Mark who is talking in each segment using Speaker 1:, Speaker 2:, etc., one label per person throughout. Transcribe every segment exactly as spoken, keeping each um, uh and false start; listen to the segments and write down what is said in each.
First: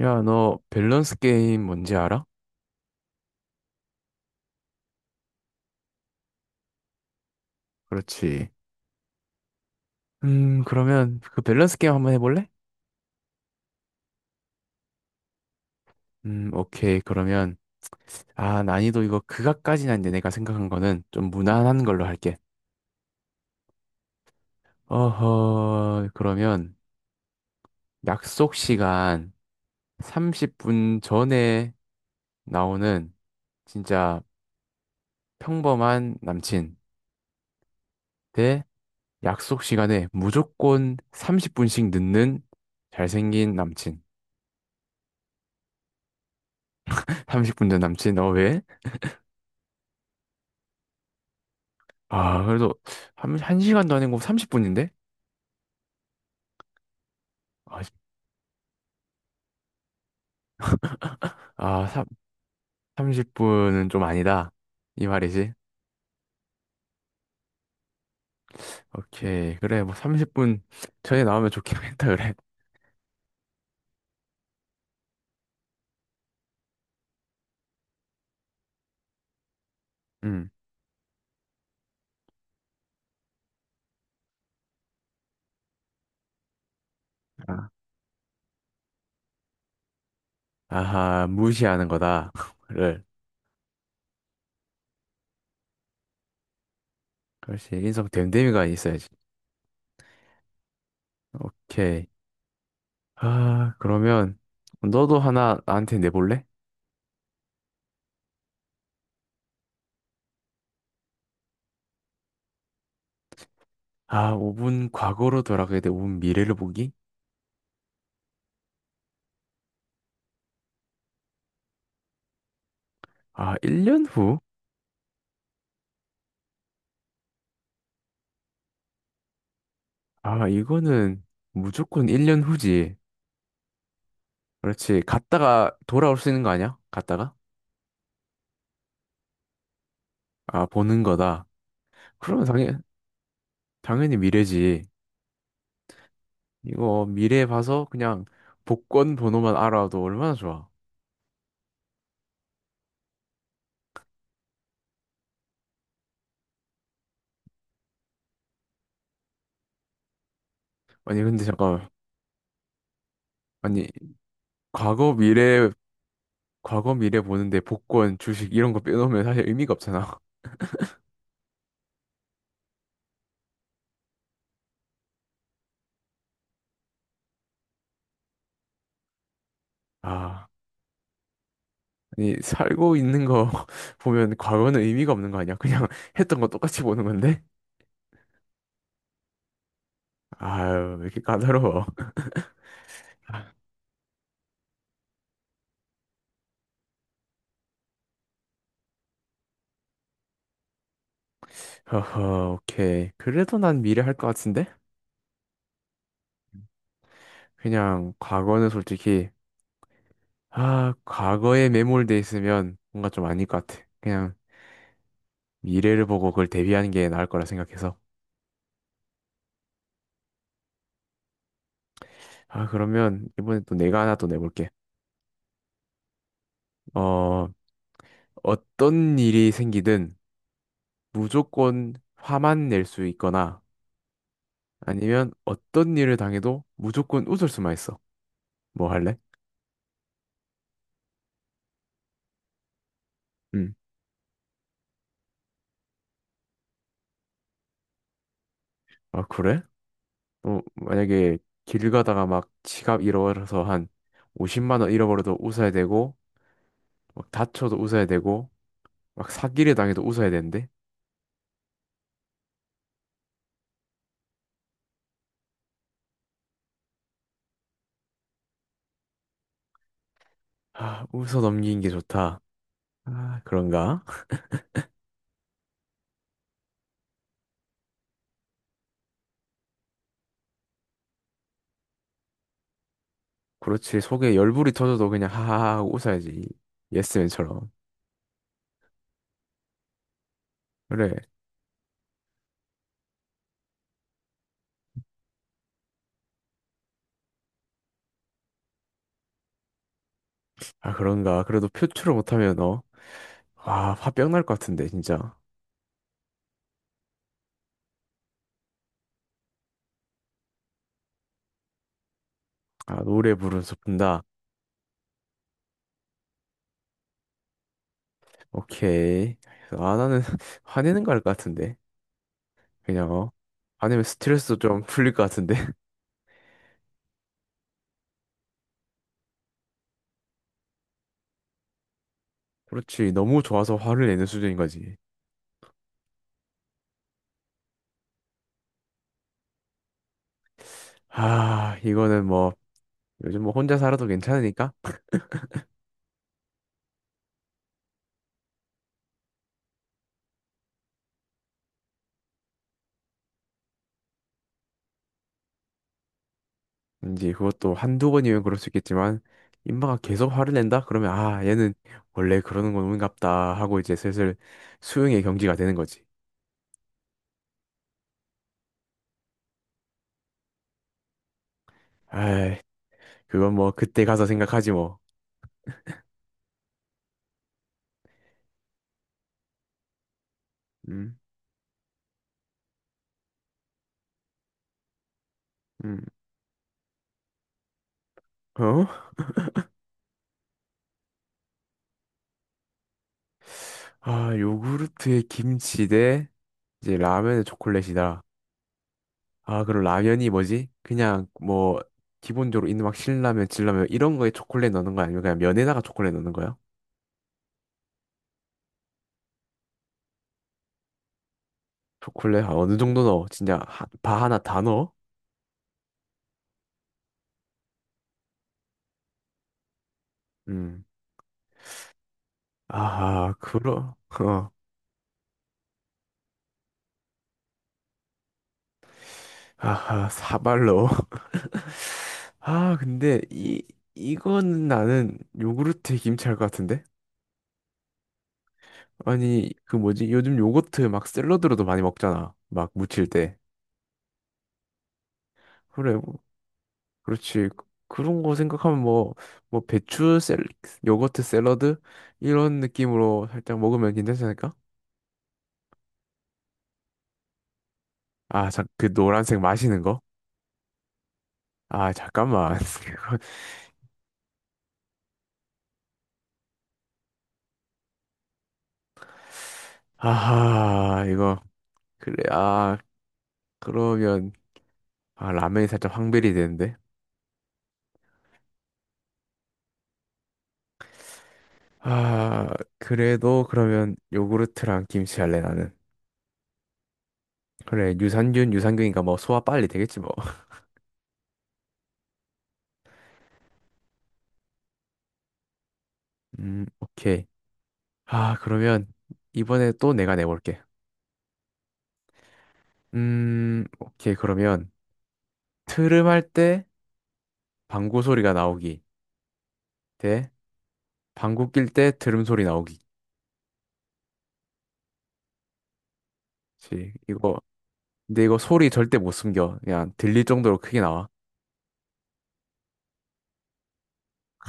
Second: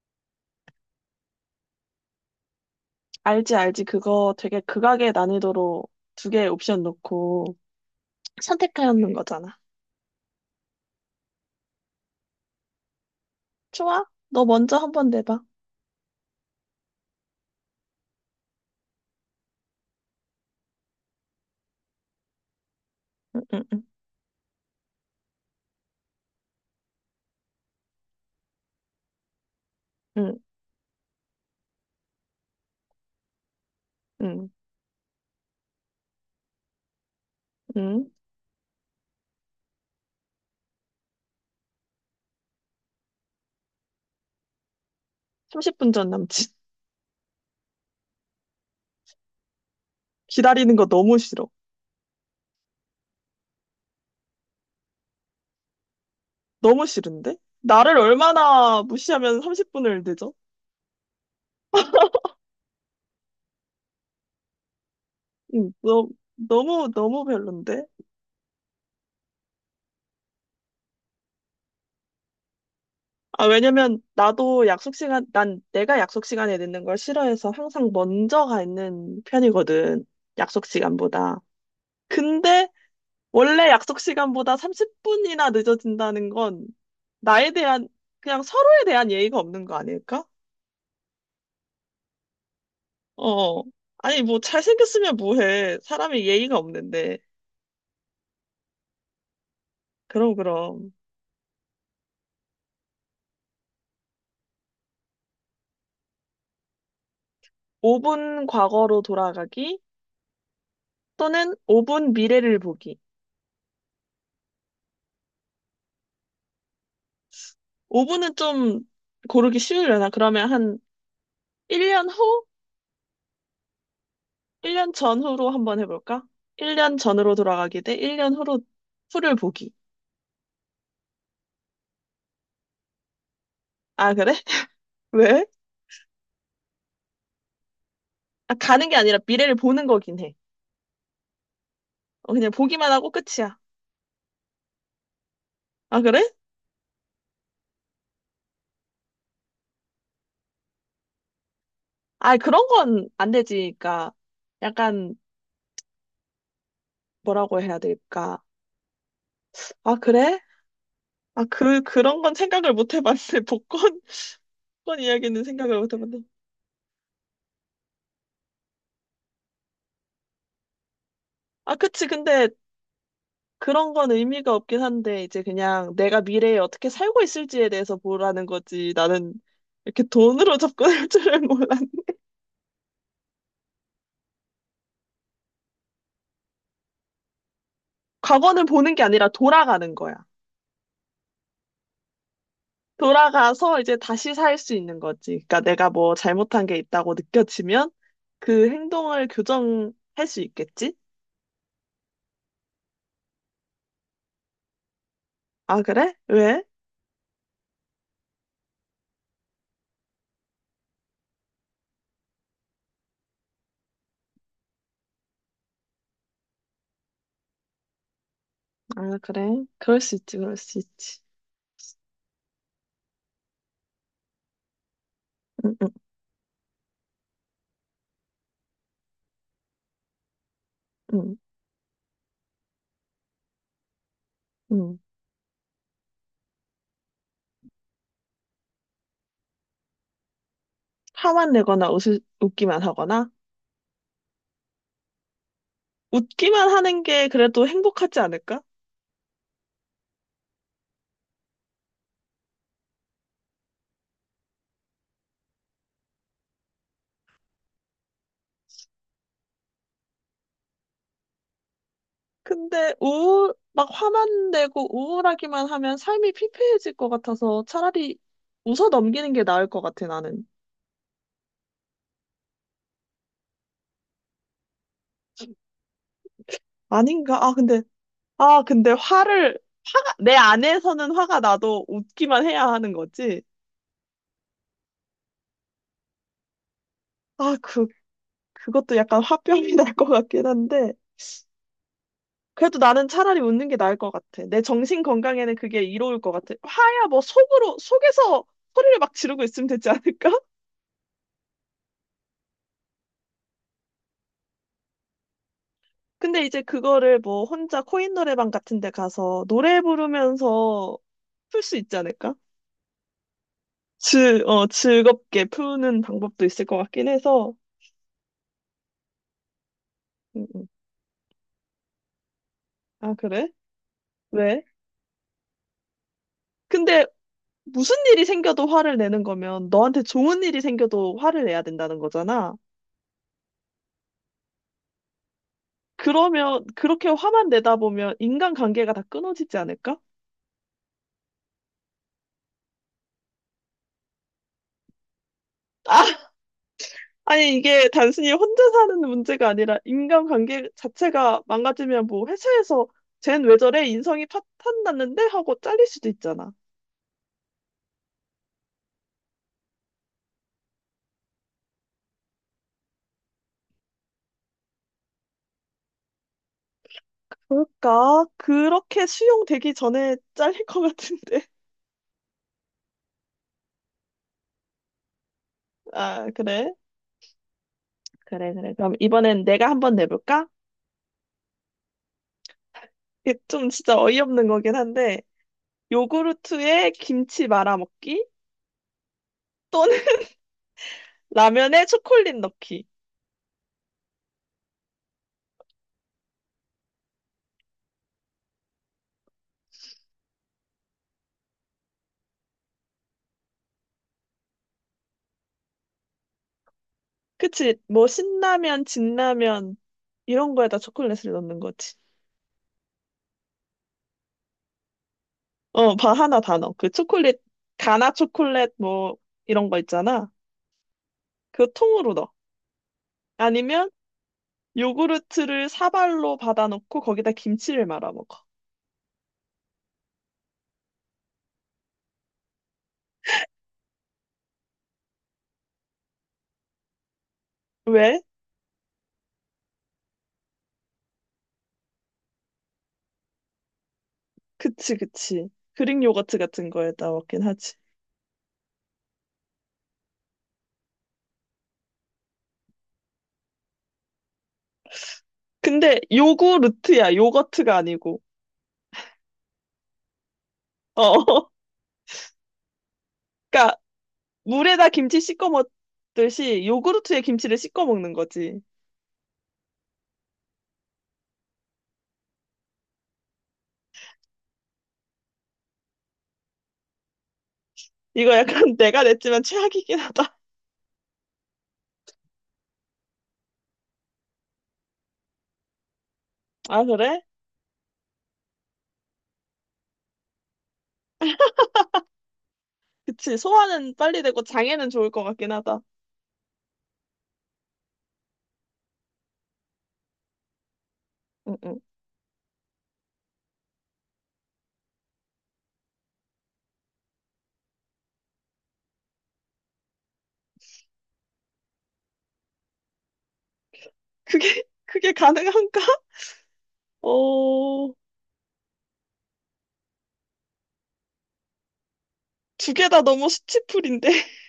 Speaker 1: 야, 너 밸런스 게임 뭔지 알아?
Speaker 2: 알지, 알지. 그거 되게 극악의 난이도로 두 개의 옵션 놓고
Speaker 1: 그렇지.
Speaker 2: 선택하였는 거잖아.
Speaker 1: 음, 그러면 그 밸런스 게임 한번 해볼래?
Speaker 2: 좋아. 너 먼저 한번 내봐.
Speaker 1: 음, 오케이. 그러면, 아, 난이도 이거 그각까지는 아닌데 내가 생각한 거는 좀 무난한 걸로 할게.
Speaker 2: 응, 응, 응,
Speaker 1: 어허, 그러면 약속 시간
Speaker 2: 응,
Speaker 1: 삼십 분 전에 나오는 진짜
Speaker 2: 응,
Speaker 1: 평범한 남친
Speaker 2: 응.
Speaker 1: 대 약속 시간에 무조건 삼십 분씩 늦는 잘생긴 남친.
Speaker 2: 삼십 분 전 남친.
Speaker 1: 삼십 분 전 남친, 어, 왜?
Speaker 2: 기다리는 거 너무 싫어.
Speaker 1: 아, 그래도 한, 한 시간도 아니고 삼십 분인데?
Speaker 2: 너무 싫은데?
Speaker 1: 아, 씨.
Speaker 2: 나를 얼마나 무시하면 삼십 분을 늦어?
Speaker 1: 아, 삼 삼십 분은 좀 아니다. 이 말이지.
Speaker 2: 응, 너, 너무, 너무 별론데?
Speaker 1: 오케이. 그래, 뭐 삼십 분 전에 나오면 좋긴 했다, 그래.
Speaker 2: 아, 왜냐면 나도 약속 시간, 난 내가 약속 시간에 늦는 걸 싫어해서 항상 먼저 가 있는 편이거든.
Speaker 1: 음.
Speaker 2: 약속 시간보다. 근데 원래 약속 시간보다 삼십 분이나 늦어진다는 건 나에
Speaker 1: 아.
Speaker 2: 대한, 그냥 서로에 대한 예의가 없는 거 아닐까?
Speaker 1: 아하, 무시하는 거다. 를.
Speaker 2: 어. 아니, 뭐, 잘생겼으면 뭐해. 사람이 예의가 없는데.
Speaker 1: 그렇지. 인성 됨됨이가 있어야지.
Speaker 2: 그럼, 그럼.
Speaker 1: 오케이. 아, 그러면 너도 하나 나한테 내볼래?
Speaker 2: 오 분 과거로 돌아가기 또는 오 분 미래를 보기.
Speaker 1: 아, 오 분 과거로 돌아가야 돼. 오 분 미래를 보기?
Speaker 2: 오 분은 좀 고르기 쉬우려나? 그러면 한 일 년 후?
Speaker 1: 아, 일 년 후?
Speaker 2: 일 년 전후로 한번 해볼까? 일 년 전으로 돌아가기 대 일 년 후로, 후를 보기.
Speaker 1: 아, 이거는 무조건 일 년 후지.
Speaker 2: 아, 그래?
Speaker 1: 그렇지.
Speaker 2: 왜?
Speaker 1: 갔다가 돌아올 수 있는 거 아니야? 갔다가?
Speaker 2: 아, 가는 게 아니라 미래를 보는 거긴 해.
Speaker 1: 아, 보는 거다.
Speaker 2: 어,
Speaker 1: 그러면
Speaker 2: 그냥
Speaker 1: 당연,
Speaker 2: 보기만 하고 끝이야.
Speaker 1: 당연히 미래지.
Speaker 2: 아, 그래?
Speaker 1: 이거 미래 봐서 그냥 복권 번호만 알아도 얼마나 좋아.
Speaker 2: 아, 그런 건 안 되지. 그러니까 약간 뭐라고 해야 될까? 아, 그래?
Speaker 1: 아니,
Speaker 2: 아,
Speaker 1: 근데
Speaker 2: 그
Speaker 1: 잠깐만.
Speaker 2: 그런 건 생각을 못 해봤네.
Speaker 1: 아니,
Speaker 2: 복권 복권
Speaker 1: 과거
Speaker 2: 이야기는
Speaker 1: 미래,
Speaker 2: 생각을 못 해봤네.
Speaker 1: 과거 미래 보는데 복권, 주식 이런 거 빼놓으면 사실 의미가 없잖아.
Speaker 2: 아, 그치. 근데 그런 건 의미가 없긴 한데 이제 그냥 내가 미래에 어떻게 살고 있을지에 대해서 보라는 거지. 나는 이렇게
Speaker 1: 아,
Speaker 2: 돈으로 접근할 줄을 몰랐.
Speaker 1: 아니, 살고 있는 거 보면 과거는 의미가 없는 거 아니야? 그냥 했던 거 똑같이 보는 건데?
Speaker 2: 과거는 보는 게 아니라 돌아가는 거야.
Speaker 1: 아유, 왜 이렇게 까다로워.
Speaker 2: 돌아가서 이제 다시 살 수 있는 거지. 그러니까 내가 뭐 잘못한 게 있다고 느껴지면 그 행동을 교정할 수 있겠지?
Speaker 1: 허허, 오케이. 그래도 난 미래 할 것 같은데?
Speaker 2: 아, 그래? 왜?
Speaker 1: 그냥 과거는 솔직히 아 과거에 매몰돼 있으면 뭔가 좀 아닐 것 같아. 그냥 미래를 보고 그걸 대비하는 게 나을 거라 생각해서.
Speaker 2: 아, 그래. 그럴 수 있지, 그럴 수 있지.
Speaker 1: 아 그러면 이번에 또 내가 하나 또 내볼게.
Speaker 2: 응, 응,
Speaker 1: 어 어떤 일이 생기든
Speaker 2: 응,
Speaker 1: 무조건 화만 낼 수 있거나
Speaker 2: 응.
Speaker 1: 아니면 어떤 일을 당해도 무조건 웃을 수만 있어. 뭐 할래?
Speaker 2: 화만 내거나 웃 웃기만 하거나?
Speaker 1: 음.
Speaker 2: 웃기만 하는 게 그래도 행복하지 않을까?
Speaker 1: 아 그래? 어 만약에 길 가다가 막 지갑 잃어버려서 한 오십만 원 잃어버려도 웃어야 되고 막 다쳐도 웃어야 되고 막 사기를 당해도 웃어야 되는데?
Speaker 2: 근데 우울, 막 화만 내고 우울하기만 하면 삶이 피폐해질 것 같아서 차라리 웃어 넘기는 게 나을 것 같아, 나는.
Speaker 1: 아, 웃어 넘기는 게 좋다. 아, 그런가?
Speaker 2: 아닌가? 아, 근데, 아, 근데 화를, 화가, 내 안에서는 화가 나도 웃기만 해야 하는 거지?
Speaker 1: 그렇지. 속에 열불이 터져도 그냥 하하하 하고 웃어야지.
Speaker 2: 아,
Speaker 1: 예스맨처럼.
Speaker 2: 그거 그것도 약간 화병이 날 것 같긴 한데,
Speaker 1: 그래.
Speaker 2: 그래도 나는 차라리 웃는 게 나을 것 같아. 내 정신 건강에는 그게 이로울 것 같아. 화야 뭐 속으로, 속에서 소리를 막 지르고 있으면 되지 않을까?
Speaker 1: 아, 그런가? 그래도 표출을 못하면 어? 아, 화병 날 것 같은데, 진짜.
Speaker 2: 근데 이제 그거를 뭐 혼자 코인 노래방 같은 데 가서 노래 부르면서 풀 수 있지 않을까?
Speaker 1: 아, 노래 부르면서 분다.
Speaker 2: 즐, 어, 즐겁게 푸는 방법도 있을 것 같긴 해서.
Speaker 1: 오케이. 아, 나는
Speaker 2: 음, 음.
Speaker 1: 화내는 거 할 것 같은데. 그냥,
Speaker 2: 아,
Speaker 1: 어?
Speaker 2: 그래?
Speaker 1: 화내면 스트레스도
Speaker 2: 왜?
Speaker 1: 좀 풀릴 것 같은데.
Speaker 2: 근데 무슨 일이 생겨도 화를 내는 거면 너한테 좋은 일이 생겨도 화를 내야 된다는 거잖아.
Speaker 1: 그렇지. 너무 좋아서 화를 내는 수준인 거지.
Speaker 2: 그러면 그렇게 화만 내다 보면 인간관계가 다 끊어지지 않을까?
Speaker 1: 아, 이거는 뭐, 요즘 뭐 혼자 살아도 괜찮으니까.
Speaker 2: 아, 아니 이게 단순히 혼자 사는 문제가 아니라 인간관계 자체가 망가지면 뭐 회사에서 쟨 왜 저래? 인성이 파탄 났는데? 하고 잘릴 수도 있잖아.
Speaker 1: 이제 그것도 한두 번이면 그럴 수 있겠지만 인마가 계속 화를 낸다? 그러면 아 얘는 원래 그러는 건 운갑다 하고 이제 슬슬 수용의 경지가 되는 거지.
Speaker 2: 그러니까 그렇게 수용되기 전에 잘릴 것 같은데.
Speaker 1: 아이 그건 뭐 그때 가서 생각하지 뭐.
Speaker 2: 아, 그래? 그래, 그래. 그럼 이번엔 내가 한번 내볼까?
Speaker 1: 음,
Speaker 2: 이게 좀 진짜 어이없는 거긴 한데
Speaker 1: 음,
Speaker 2: 요구르트에 김치 말아 먹기
Speaker 1: 어?
Speaker 2: 또는 라면에 초콜릿 넣기.
Speaker 1: 아 요구르트에 김치 대 이제 라면에 초콜릿이다. 아 그럼 라면이 뭐지? 그냥 뭐 기본적으로 있는 막 신라면, 진라면 이런 거에 초콜릿 넣는 거 아니면 그냥 면에다가 초콜릿 넣는 거야?
Speaker 2: 그치? 뭐 신라면, 진라면 이런 거에다 초콜릿을 넣는 거지.
Speaker 1: 초콜릿 한 어느 정도 넣어? 진짜 하- 바 하나 다 넣어?
Speaker 2: 어, 바 하나 다 넣어. 그 초콜릿, 가나 초콜릿 뭐 이런 거 있잖아.
Speaker 1: 음.
Speaker 2: 그거 통으로 넣어.
Speaker 1: 아하,
Speaker 2: 아니면
Speaker 1: 그러, 어,
Speaker 2: 요구르트를 사발로 받아놓고 거기다 김치를 말아 먹어.
Speaker 1: 아하, 사발로. 아, 근데 이, 이거는 나는 요구르트에 김치할 것 같은데?
Speaker 2: 왜?
Speaker 1: 아니, 그 뭐지? 요즘 요거트 막 샐러드로도 많이 먹잖아. 막 무칠 때.
Speaker 2: 그치, 그치.
Speaker 1: 그래,
Speaker 2: 그릭
Speaker 1: 뭐,
Speaker 2: 요거트 같은 거에다 먹긴
Speaker 1: 그렇지. 그-
Speaker 2: 하지.
Speaker 1: 그런 거 생각하면 뭐, 뭐 배추 샐, 요거트 샐러드? 이런 느낌으로 살짝 먹으면 괜찮지 않을까?
Speaker 2: 근데 요구르트야, 요거트가 아니고.
Speaker 1: 아, 자, 그 노란색 마시는 거?
Speaker 2: 어,
Speaker 1: 아, 잠깐만. 이거-
Speaker 2: 그러니까 물에다 김치 씻어 먹듯이 요구르트에 김치를 씻어 먹는 거지.
Speaker 1: 아하, 이거. 그래, 아, 그러면. 아, 라면이 살짝 황벨이 되는데.
Speaker 2: 이거 약간 내가 냈지만 최악이긴 하다.
Speaker 1: 아, 그래도 그러면 요구르트랑 김치 할래, 나는.
Speaker 2: 아, 그래?
Speaker 1: 그래, 유산균, 유산균이니까 뭐 소화 빨리 되겠지, 뭐.
Speaker 2: 그치. 소화는 빨리 되고 장애는 좋을 것 같긴 하다.
Speaker 1: 음, 오케이. 아, 그러면 이번에 또 내가 내볼게.
Speaker 2: 응, 응.
Speaker 1: 음, 오케이. 그러면 트름 할 때 방구 소리가 나오기 대 방구 낄 때 트름 소리 나오기.
Speaker 2: 그게, 그게 가능한가?
Speaker 1: 그렇지. 이거,
Speaker 2: 어,
Speaker 1: 근데 이거 소리 절대 못 숨겨. 그냥 들릴 정도로 크게 나와.
Speaker 2: 두 개 다 너무 스티플인데.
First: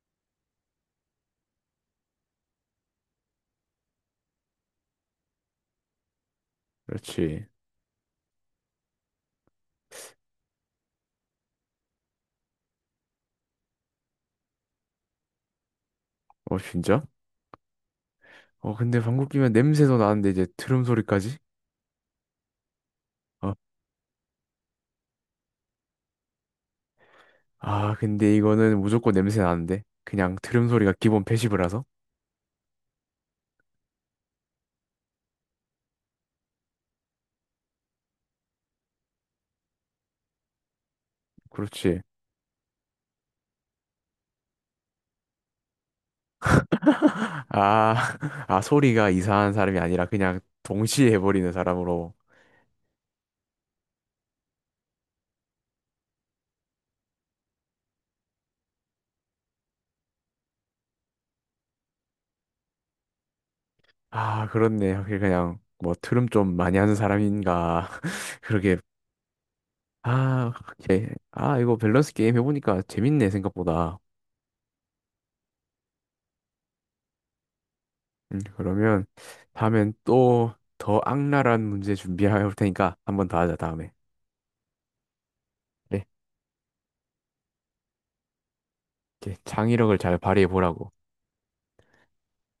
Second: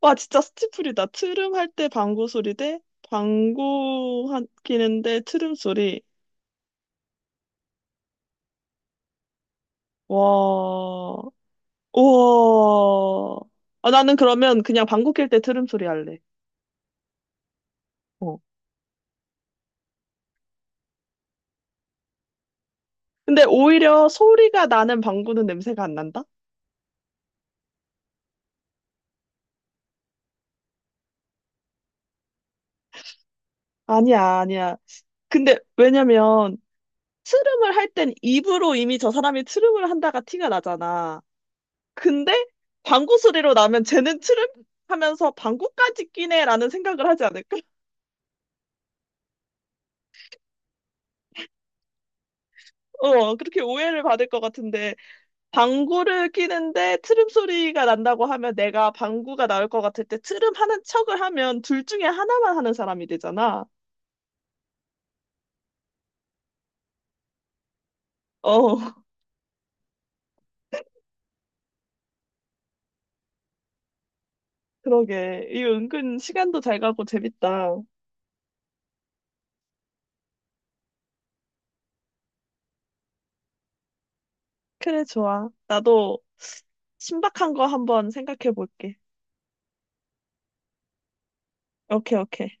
Speaker 2: 와, 진짜 스티플이다. 트름 할 때 방구 소리 대 방구 하- 끼는데 트름 소리.
Speaker 1: 그렇지.
Speaker 2: 와, 우와. 아, 나는 그러면 그냥 방구 낄 때 트름 소리 할래.
Speaker 1: 어, 진짜?
Speaker 2: 어.
Speaker 1: 어, 근데 방구 끼면 냄새도 나는데 이제 트름 소리까지?
Speaker 2: 근데
Speaker 1: 어,
Speaker 2: 오히려 소리가 나는 방구는 냄새가 안 난다?
Speaker 1: 아, 근데 이거는 무조건 냄새 나는데? 그냥 들음 소리가 기본 패시브라서?
Speaker 2: 아니야, 아니야. 근데 왜냐면 트름을 할 땐 입으로 이미 저 사람이 트름을 한다가 티가 나잖아.
Speaker 1: 그렇지.
Speaker 2: 근데 방구 소리로 나면 쟤는 트름 하면서 방구까지 끼네라는 생각을 하지 않을까?
Speaker 1: 아, 아, 소리가 이상한 사람이 아니라 그냥 동시에 해버리는 사람으로.
Speaker 2: 어, 그렇게 오해를 받을 것 같은데 방구를 끼는데 트름 소리가 난다고 하면 내가 방구가 나올 것 같을 때 트름 하는 척을 하면 둘 중에 하나만 하는 사람이 되잖아.
Speaker 1: 아, 그렇네. 확실히 그냥 뭐 트름 좀 많이 하는 사람인가. 그러게.
Speaker 2: 어,
Speaker 1: 아, 이 아, 이거 밸런스 게임 해보니까 재밌네, 생각보다.
Speaker 2: 그러게. 이 은근 시간도 잘 가고 재밌다.
Speaker 1: 음, 그러면 다음엔 또 더 악랄한 문제 준비해 올 테니까 한번 더 하자, 다음에.
Speaker 2: 그래, 좋아.
Speaker 1: 그래.
Speaker 2: 나도 신박한 거 한번 생각해 볼게.
Speaker 1: 이제 창의력을 잘 발휘해 보라고.
Speaker 2: 오케이, 오케이.